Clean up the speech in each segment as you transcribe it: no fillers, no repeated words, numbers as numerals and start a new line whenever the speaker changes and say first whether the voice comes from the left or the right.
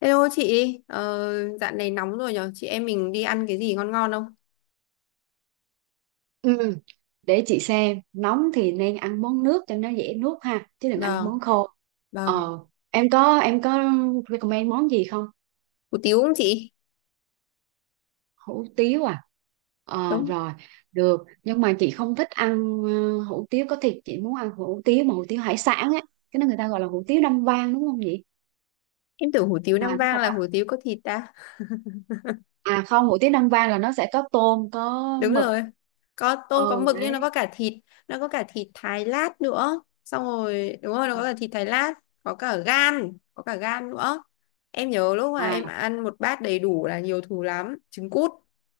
left: Hello chị, dạo này nóng rồi nhở, chị em mình đi ăn cái gì ngon ngon không?
right: Ừ, để chị xem nóng thì nên ăn món nước cho nó dễ nuốt ha chứ đừng ăn
left: Vâng,
right: món khô.
left: vâng,
right: ờ em có recommend món gì không?
left: hủ tiếu không chị?
right: Hủ tiếu à?
left: Đúng,
right: Rồi, được nhưng mà chị không thích ăn hủ tiếu có thịt, chị muốn ăn hủ tiếu mà hủ tiếu hải sản á. Cái đó người ta gọi là hủ tiếu Nam Vang đúng không chị?
left: em tưởng hủ tiếu Nam
right: À đúng
left: Vang
right: rồi đó.
left: là hủ tiếu có thịt ta.
right: À không, hủ tiếu Nam Vang là nó sẽ có tôm có
left: Đúng
right: mực.
left: rồi, có tôm có
right: Ừ
left: mực nhưng
right: đấy.
left: nó có cả thịt, thái lát nữa. Xong rồi, đúng rồi, nó có cả thịt thái lát, có cả gan, nữa. Em nhớ lúc mà
right: À
left: em ăn một bát đầy đủ là nhiều thù lắm, trứng cút,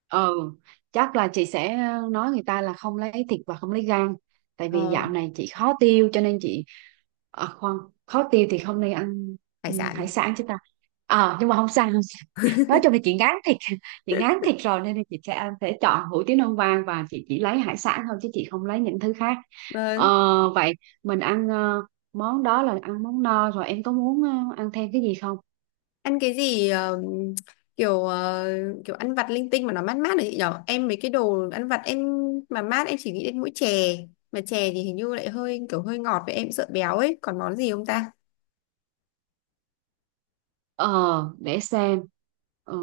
right: ừ, chắc là chị sẽ nói người ta là không lấy thịt và không lấy gan, tại vì
left: ờ,
right: dạo này chị khó tiêu cho nên chị... à khoan, khó tiêu thì không nên ăn.
left: hải
right: Ừ, hải
left: sản.
right: sản chứ ta. Nhưng mà không sao không sao. Nói chung là chị ngán thịt, chị ngán thịt rồi nên là chị sẽ ăn sẽ chọn hủ tiếu non vàng và chị chỉ lấy hải sản thôi chứ chị không lấy những thứ khác. Ờ
left: Vâng.
right: Vậy mình ăn món đó là ăn món no rồi, em có muốn ăn thêm cái gì không?
left: Ăn cái gì kiểu kiểu ăn vặt linh tinh mà nó mát mát đấy chị nhở, em mấy cái đồ ăn vặt em mà mát em chỉ nghĩ đến mỗi chè, mà chè thì hình như lại hơi kiểu hơi ngọt với em sợ béo ấy, còn món gì không ta.
right: Ờ, để xem. Ờ,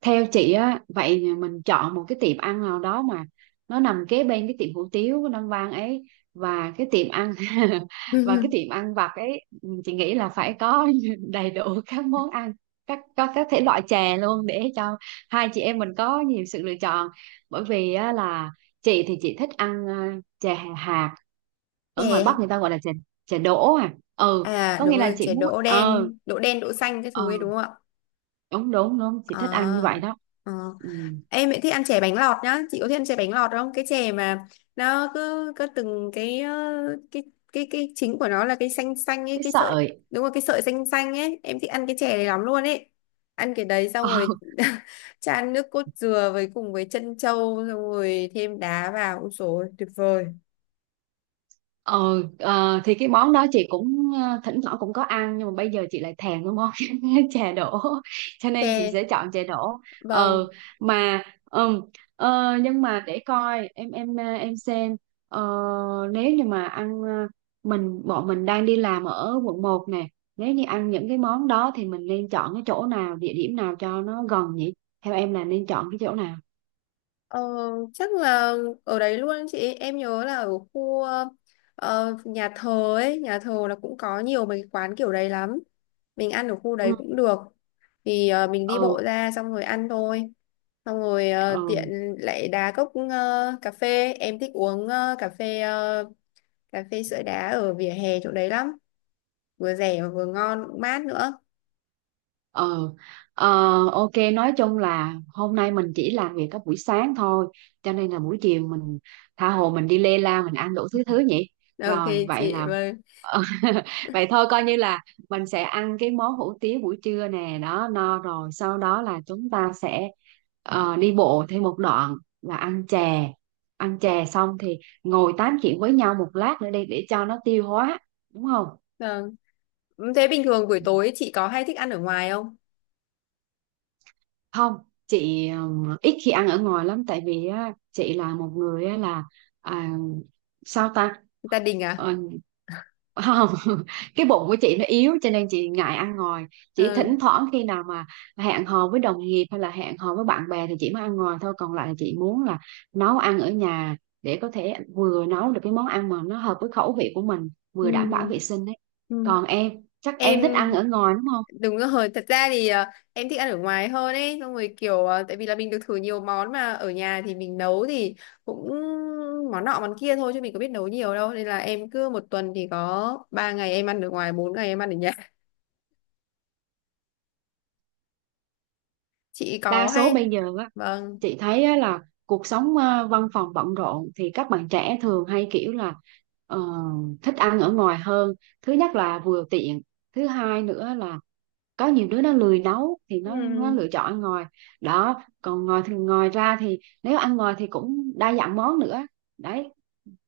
right: Theo chị á, vậy mình chọn một cái tiệm ăn nào đó mà nó nằm kế bên cái tiệm hủ tiếu của Nam Vang ấy, và cái tiệm ăn và cái tiệm ăn vặt ấy, chị nghĩ là phải có đầy đủ các món ăn, có các thể loại chè luôn để cho hai chị em mình có nhiều sự lựa chọn. Bởi vì á, là chị thì chị thích ăn chè hạt, ở ngoài Bắc
left: Chè,
right: người ta gọi là chè chè đỗ à ừ.
left: à
right: Có
left: đúng
right: nghĩa là
left: rồi,
right: chị
left: chè
right: muốn
left: đỗ đen, đỗ đen đỗ xanh cái
right: ờ
left: thứ ấy đúng không ạ?
right: đúng đúng đúng chị thích ăn như
left: À,
right: vậy đó.
left: à.
right: Ừ,
left: Em lại thích ăn chè bánh lọt nhá, chị có thích ăn chè bánh lọt không? Cái chè mà nó cứ cứ từng cái cái cái chính của nó là cái xanh xanh ấy,
right: cái
left: cái sợi,
right: sợi.
left: đúng rồi cái sợi xanh xanh ấy, em thích ăn cái chè này lắm luôn ấy. Ăn cái đấy xong
right: ờ
left: rồi chan nước cốt dừa với cùng với trân châu xong rồi thêm đá vào, ôi dồi, tuyệt vời.
right: Ờ, thì cái món đó chị cũng thỉnh thoảng cũng có ăn nhưng mà bây giờ chị lại thèm cái món chè đỗ, cho nên chị
left: Chè,
right: sẽ chọn chè đỗ. ờ
left: vâng.
right: mà ừm, nhưng mà để coi em xem. Ờ, Nếu như mà ăn bọn mình đang đi làm ở quận một nè, nếu như ăn những cái món đó thì mình nên chọn cái chỗ nào, địa điểm nào cho nó gần nhỉ? Theo em là nên chọn cái chỗ nào?
left: Ờ, chắc là ở đấy luôn chị, em nhớ là ở khu nhà thờ ấy, nhà thờ là cũng có nhiều mấy cái quán kiểu đấy lắm. Mình ăn ở khu
right: Ừ.
left: đấy cũng được, thì mình đi
right: Ừ.
left: bộ ra xong rồi ăn thôi, xong rồi
right: Ừ.
left: tiện lại đá cốc cà phê, em thích uống cà phê cà phê sữa đá ở vỉa hè chỗ đấy lắm, vừa rẻ mà vừa ngon cũng mát nữa.
right: Ờ, ờ, ok, nói chung là hôm nay mình chỉ làm việc các buổi sáng thôi, cho nên là buổi chiều mình tha hồ mình đi lê la mình ăn đủ thứ thứ nhỉ.
left: Ok
right: Rồi vậy
left: chị,
right: là.
left: vâng
right: Ờ, vậy thôi coi như là mình sẽ ăn cái món hủ tiếu buổi trưa nè, đó no rồi sau đó là chúng ta sẽ đi bộ thêm một đoạn và ăn chè, ăn chè xong thì ngồi tám chuyện với nhau một lát nữa đi để cho nó tiêu hóa, đúng không?
left: vâng. Ừ, thế bình thường buổi tối chị có hay thích ăn ở ngoài không?
right: Không, chị ít khi ăn ở ngoài lắm tại vì á, chị là một người á, là à, sao ta.
left: Gia đình à?
right: Ờ, Không, cái bụng của chị nó yếu cho nên chị ngại ăn ngoài, chỉ
left: Ừ.
right: thỉnh thoảng khi nào mà hẹn hò với đồng nghiệp hay là hẹn hò với bạn bè thì chị mới ăn ngoài thôi, còn lại là chị muốn là nấu ăn ở nhà để có thể vừa nấu được cái món ăn mà nó hợp với khẩu vị của mình,
left: Ừ.
right: vừa đảm bảo vệ sinh đấy.
left: Ừ.
right: Còn em chắc em thích
left: Em,
right: ăn ở ngoài đúng không?
left: đúng rồi, thật ra thì em thích ăn ở ngoài hơn ấy, xong rồi kiểu tại vì là mình được thử nhiều món, mà ở nhà thì mình nấu thì cũng món nọ món kia thôi chứ mình có biết nấu nhiều đâu, nên là em cứ một tuần thì có ba ngày em ăn ở ngoài, bốn ngày em ăn ở nhà. Chị
right: Đa
left: có
right: số
left: hay.
right: bây giờ
left: Vâng.
right: chị thấy á, là cuộc sống văn phòng bận rộn thì các bạn trẻ thường hay kiểu là ờ, thích ăn ở ngoài hơn. Thứ nhất là vừa tiện, thứ hai nữa là có nhiều đứa nó lười nấu thì
left: Ừ.
right: nó lựa chọn ăn ngoài đó, còn ngoài ra thì nếu ăn ngoài thì cũng đa dạng món nữa đấy,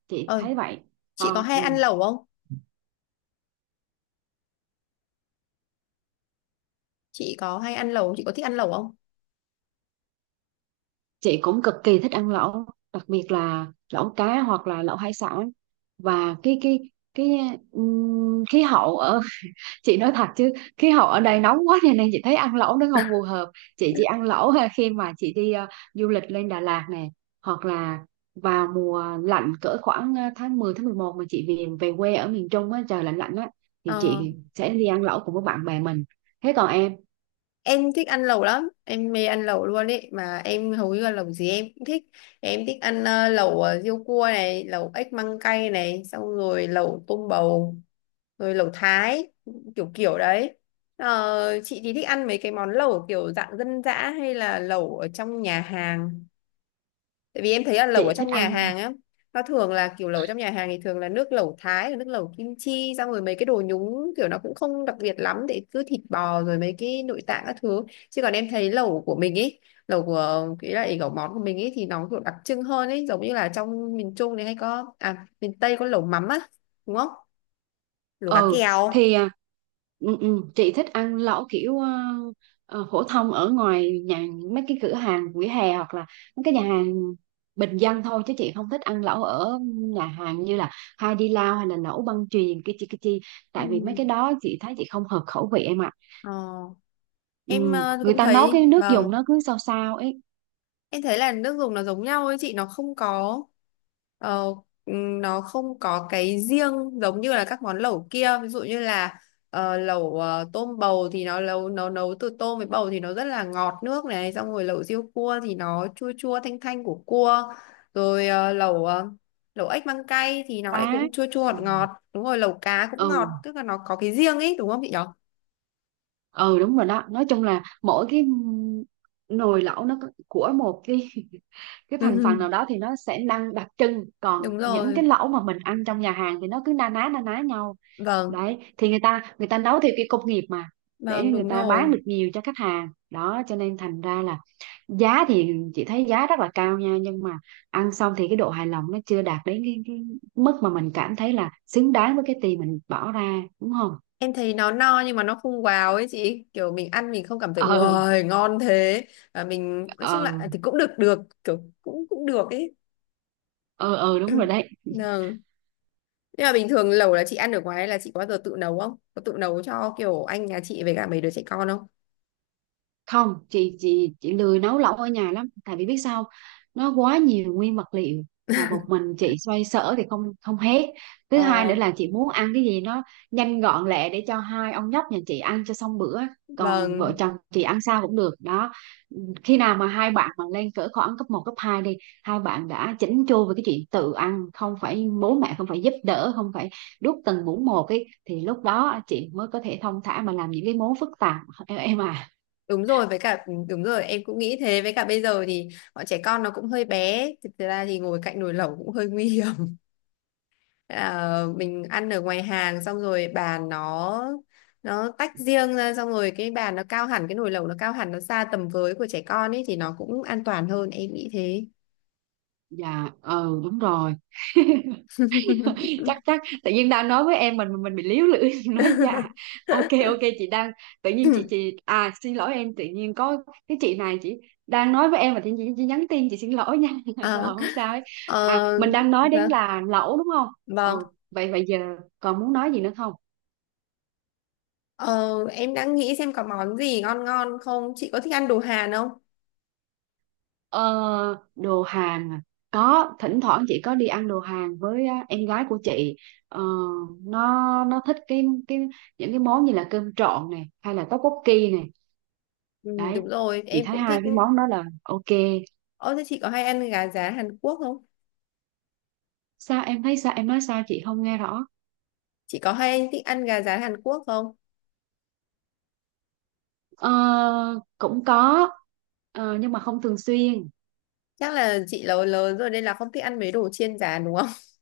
right: chị
left: Ờ,
right: thấy vậy.
left: chị có
right: Còn
left: hay
right: ừ,
left: ăn lẩu không? Chị có hay ăn lẩu, chị có thích ăn lẩu không?
right: chị cũng cực kỳ thích ăn lẩu, đặc biệt là lẩu cá hoặc là lẩu hải sản. Và cái khí hậu ở, chị nói thật chứ khí hậu ở đây nóng quá cho nên chị thấy ăn lẩu nó không phù hợp, chị chỉ ăn lẩu ha khi mà chị đi du lịch lên Đà Lạt nè, hoặc là vào mùa lạnh cỡ khoảng tháng 10, tháng 11 mà chị về về quê ở miền Trung á, trời lạnh lạnh á thì
left: Ờ.
right: chị sẽ đi ăn lẩu cùng với bạn bè mình. Thế còn em?
left: Em thích ăn lẩu lắm, em mê ăn lẩu luôn ấy, mà em hầu như là lẩu gì em cũng thích. Em thích ăn lẩu riêu cua này, lẩu ếch măng cay này, xong rồi lẩu tôm bầu, rồi lẩu thái, kiểu kiểu đấy. Ờ, chị thì thích ăn mấy cái món lẩu kiểu dạng dân dã hay là lẩu ở trong nhà hàng? Tại vì em thấy là lẩu ở
right: Chị thích
left: trong
right: ăn.
left: nhà hàng á, nó thường là kiểu lẩu trong nhà hàng thì thường là nước lẩu Thái, rồi nước lẩu kim chi, xong rồi mấy cái đồ nhúng kiểu nó cũng không đặc biệt lắm, để cứ thịt bò rồi mấy cái nội tạng các thứ. Chứ còn em thấy lẩu của mình ấy, lẩu món của mình ấy thì nó kiểu đặc trưng hơn ấy, giống như là trong miền Trung này hay có, à miền Tây có lẩu mắm á, đúng không? Lẩu cá
right: Ừ
left: kèo.
right: thì à, ừ, ừ, chị thích ăn lẩu kiểu phổ thông ở ngoài nhà, mấy cái cửa hàng vỉa hè hoặc là mấy cái nhà hàng bình dân thôi chứ chị không thích ăn lẩu ở nhà hàng như là Hai Đi Lao hay là lẩu băng chuyền cái chi cái chi, tại vì mấy
left: Ừ.
right: cái đó chị thấy chị không hợp khẩu vị em ạ.
left: Ờ,
right: Ừ,
left: em
right: người
left: cũng
right: ta nấu cái
left: thấy
right: nước dùng
left: vâng.
right: nó cứ sao sao ấy.
left: Em thấy là nước dùng nó giống nhau ấy chị, nó không có ờ, nó không có cái riêng, giống như là các món lẩu kia, ví dụ như là lẩu tôm bầu thì nó nấu nấu nấu từ tôm với bầu thì nó rất là ngọt nước này, xong rồi lẩu riêu cua thì nó chua chua thanh thanh của cua, rồi lẩu lẩu ếch măng cay thì nó lại
right: Phá.
left: cũng chua chua ngọt
right: Ừ.
left: ngọt, đúng rồi lẩu cá cũng ngọt,
right: Ừ.
left: tức là nó có cái riêng ấy đúng không chị nhỉ?
right: Ừ đúng rồi đó, nói chung là mỗi cái nồi lẩu nó của một cái cái thành phần nào đó thì nó sẽ năng đặc trưng, còn
left: Đúng
right: những
left: rồi,
right: cái lẩu mà mình ăn trong nhà hàng thì nó cứ na ná nhau.
left: vâng,
right: Đấy thì người ta nấu theo cái công nghiệp mà, để
left: vâng
right: người
left: đúng
right: ta bán
left: rồi.
right: được nhiều cho khách hàng đó, cho nên thành ra là giá thì chị thấy giá rất là cao nha, nhưng mà ăn xong thì cái độ hài lòng nó chưa đạt đến cái mức mà mình cảm thấy là xứng đáng với cái tiền mình bỏ ra đúng không?
left: Em thấy nó no nhưng mà nó không wow ấy chị, kiểu mình ăn mình không cảm thấy
right: Ừ.
left: wow ngon thế. Và mình nói chung là
right: Ừ.
left: à, thì cũng được được, kiểu cũng cũng được ấy.
right: Ừ. Ừ đúng rồi đấy.
left: Vâng. Nhưng mà bình thường lẩu là chị ăn ở ngoài, hay là chị có bao giờ tự nấu không? Có tự nấu cho kiểu anh nhà chị với cả mấy đứa trẻ con không?
right: Không, chị lười nấu lẩu ở nhà lắm tại vì biết sao không? Nó quá nhiều nguyên vật liệu mà một mình chị xoay sở thì không không hết. Thứ hai
left: Ờ,
right: nữa là chị muốn ăn cái gì nó nhanh gọn lẹ để cho hai ông nhóc nhà chị ăn cho xong bữa, còn vợ
left: vâng,
right: chồng chị ăn sao cũng được đó. Khi nào mà hai bạn mà lên cỡ khoảng cấp một cấp 2 đi, hai bạn đã chỉnh chu về cái chuyện tự ăn, không phải bố mẹ, không phải giúp đỡ, không phải đút từng muỗng một ấy thì lúc đó chị mới có thể thong thả mà làm những cái món phức tạp em à.
left: đúng rồi, với cả đúng rồi em cũng nghĩ thế, với cả bây giờ thì bọn trẻ con nó cũng hơi bé, thực ra thì ngồi cạnh nồi lẩu cũng hơi nguy hiểm. Ờ, mình ăn ở ngoài hàng xong rồi bàn nó tách riêng ra xong rồi cái bàn nó cao hẳn, cái nồi lẩu nó cao hẳn, nó xa tầm với của trẻ con ấy thì nó cũng an toàn hơn em nghĩ thế.
right: Dạ ừ đúng rồi. chắc chắc tự nhiên đang nói với em mình bị líu lưỡi, nói dạ. Ok ok, chị đang, tự nhiên chị à xin lỗi em, tự nhiên có cái chị này, chị đang nói với em mà tự nhiên chị nhắn tin, chị xin lỗi nha. Rồi
left: Ờ,
right: không sao ấy. À
left: ờ,
right: mình đang nói đến
left: dạ,
right: là lẩu đúng không?
left: vâng.
right: Ừ, vậy vậy giờ còn muốn nói gì nữa không?
left: Ờ, em đang nghĩ xem có món gì ngon ngon không, chị có thích ăn đồ Hàn không?
right: Ờ, Đồ Hàn à? Có, thỉnh thoảng chị có đi ăn đồ Hàn với á, em gái của chị. Ờ, nó nó thích cái những cái món như là cơm trộn này hay là tteokbokki này.
left: Ừ,
right: Đấy,
left: đúng rồi
right: chị
left: em
right: thấy
left: cũng
right: hai
left: thích.
right: cái món đó là ok.
left: Ơ thế chị có hay ăn gà rán Hàn Quốc không?
right: Sao? Em thấy sao? Em nói sao? Chị không nghe rõ.
left: Chị có hay thích ăn gà rán Hàn Quốc không?
right: Ờ, Cũng có, nhưng mà không thường xuyên.
left: Chắc là chị lớn lớn rồi nên là không thích ăn mấy đồ chiên rán đúng không?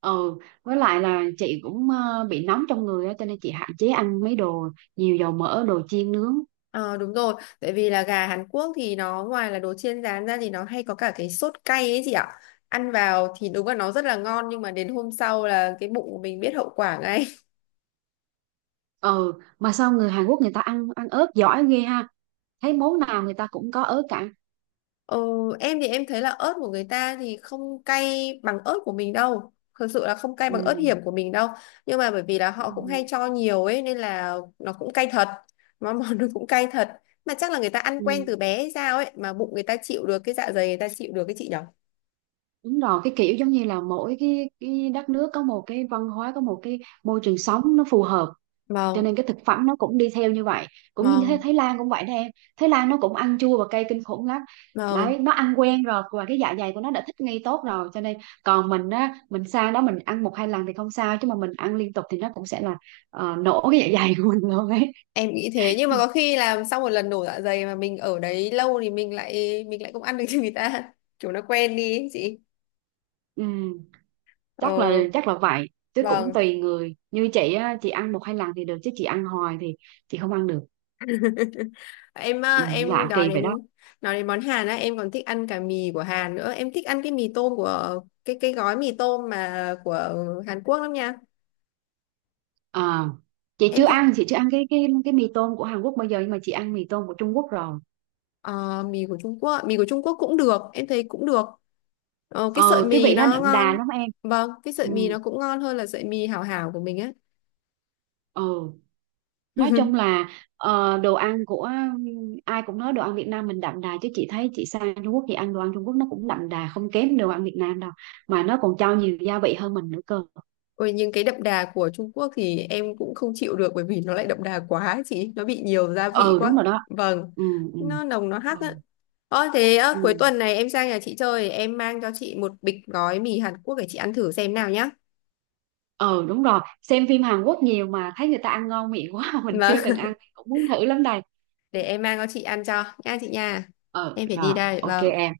right: Ừ, với lại là chị cũng bị nóng trong người á, cho nên chị hạn chế ăn mấy đồ nhiều dầu mỡ, đồ chiên nướng.
left: Ờ đúng rồi, tại vì là gà Hàn Quốc thì nó ngoài là đồ chiên rán ra thì nó hay có cả cái sốt cay ấy chị ạ. Ăn vào thì đúng là nó rất là ngon, nhưng mà đến hôm sau là cái bụng của mình biết hậu quả ngay.
right: Ừ, mà sao người Hàn Quốc người ta ăn ăn ớt giỏi ghê ha, thấy món nào người ta cũng có ớt cả.
left: Ờ, em thì em thấy là ớt của người ta thì không cay bằng ớt của mình đâu. Thực sự là không cay bằng ớt
right: Ừ.
left: hiểm của mình đâu. Nhưng mà bởi vì là
right: Ừ.
left: họ cũng hay cho nhiều ấy nên là nó cũng cay thật. Mà món nó cũng cay thật. Mà chắc là người ta ăn quen
right: Ừ.
left: từ bé hay sao ấy, mà bụng người ta chịu được, cái dạ dày người ta chịu được, cái chị nhở.
right: Đúng rồi, cái kiểu giống như là mỗi cái đất nước có một cái văn hóa, có một cái môi trường sống nó phù hợp, cho
left: Vâng,
right: nên cái thực phẩm nó cũng đi theo như vậy. Cũng như thế
left: vâng,
right: Thái Lan cũng vậy đó em, Thái Lan nó cũng ăn chua và cay kinh khủng lắm.
left: vâng.
right: Đấy, nó ăn quen rồi và cái dạ dày của nó đã thích nghi tốt rồi, cho nên còn mình á, mình sang đó mình ăn một hai lần thì không sao chứ mà mình ăn liên tục thì nó cũng sẽ là nổ cái dạ dày của mình luôn ấy.
left: Em nghĩ thế, nhưng mà có khi làm sau một lần nổ dạ dày mà mình ở đấy lâu thì mình lại không ăn được như người ta. Chúng nó quen đi ấy, chị.
right: Ừ, chắc là
left: Ờ,
right: chắc là vậy, chứ cũng
left: vâng.
right: tùy người, như chị á, chị ăn một hai lần thì được chứ chị ăn hoài thì chị không ăn được.
left: Em
right: Ừ,
left: em
right: lạ kỳ
left: nói
right: vậy
left: đến
right: đó.
left: nói đến món Hàn á, em còn thích ăn cả mì của Hàn nữa, em thích ăn cái mì tôm của cái gói mì tôm mà của Hàn Quốc lắm nha.
right: À, chị chưa
left: Em thích
right: ăn chị chưa ăn cái mì tôm của Hàn Quốc bao giờ nhưng mà chị ăn mì tôm của Trung Quốc rồi.
left: ờ, mì của Trung Quốc cũng được, em thấy cũng được. Ờ, cái sợi
right: Ừ, cái
left: mì
right: vị nó
left: nó
right: đậm đà
left: ngon.
right: lắm em.
left: Vâng, cái
right: Ừ,
left: sợi mì nó cũng ngon hơn là sợi mì hảo hảo của mình á.
right: ừ. Nói chung là đồ ăn của, ai cũng nói đồ ăn Việt Nam mình đậm đà chứ chị thấy chị sang Trung Quốc thì ăn đồ ăn Trung Quốc nó cũng đậm đà không kém đồ ăn Việt Nam đâu, mà nó còn cho nhiều gia vị hơn mình nữa cơ.
left: Ôi, nhưng cái đậm đà của Trung Quốc thì em cũng không chịu được, bởi vì nó lại đậm đà quá ấy chị, nó bị nhiều gia vị
right: Ừ đúng
left: quá,
right: rồi đó.
left: vâng,
right: Ừ. Ừ.
left: nó nồng nó hắc
right: Ừ.
left: á. Ơ thế ơ,
right: Ừ.
left: cuối tuần này em sang nhà chị chơi em mang cho chị một bịch gói mì Hàn Quốc để chị ăn thử xem nào nhá.
right: Ừ đúng rồi, xem phim Hàn Quốc nhiều mà thấy người ta ăn ngon miệng quá, mình
left: Vâng.
right: chưa từng ăn cũng muốn thử lắm đây.
left: Để em mang cho chị ăn cho nha chị nha.
right: Ờ
left: Em phải
right: Rồi,
left: đi đây
right: ok
left: vâng.
right: em.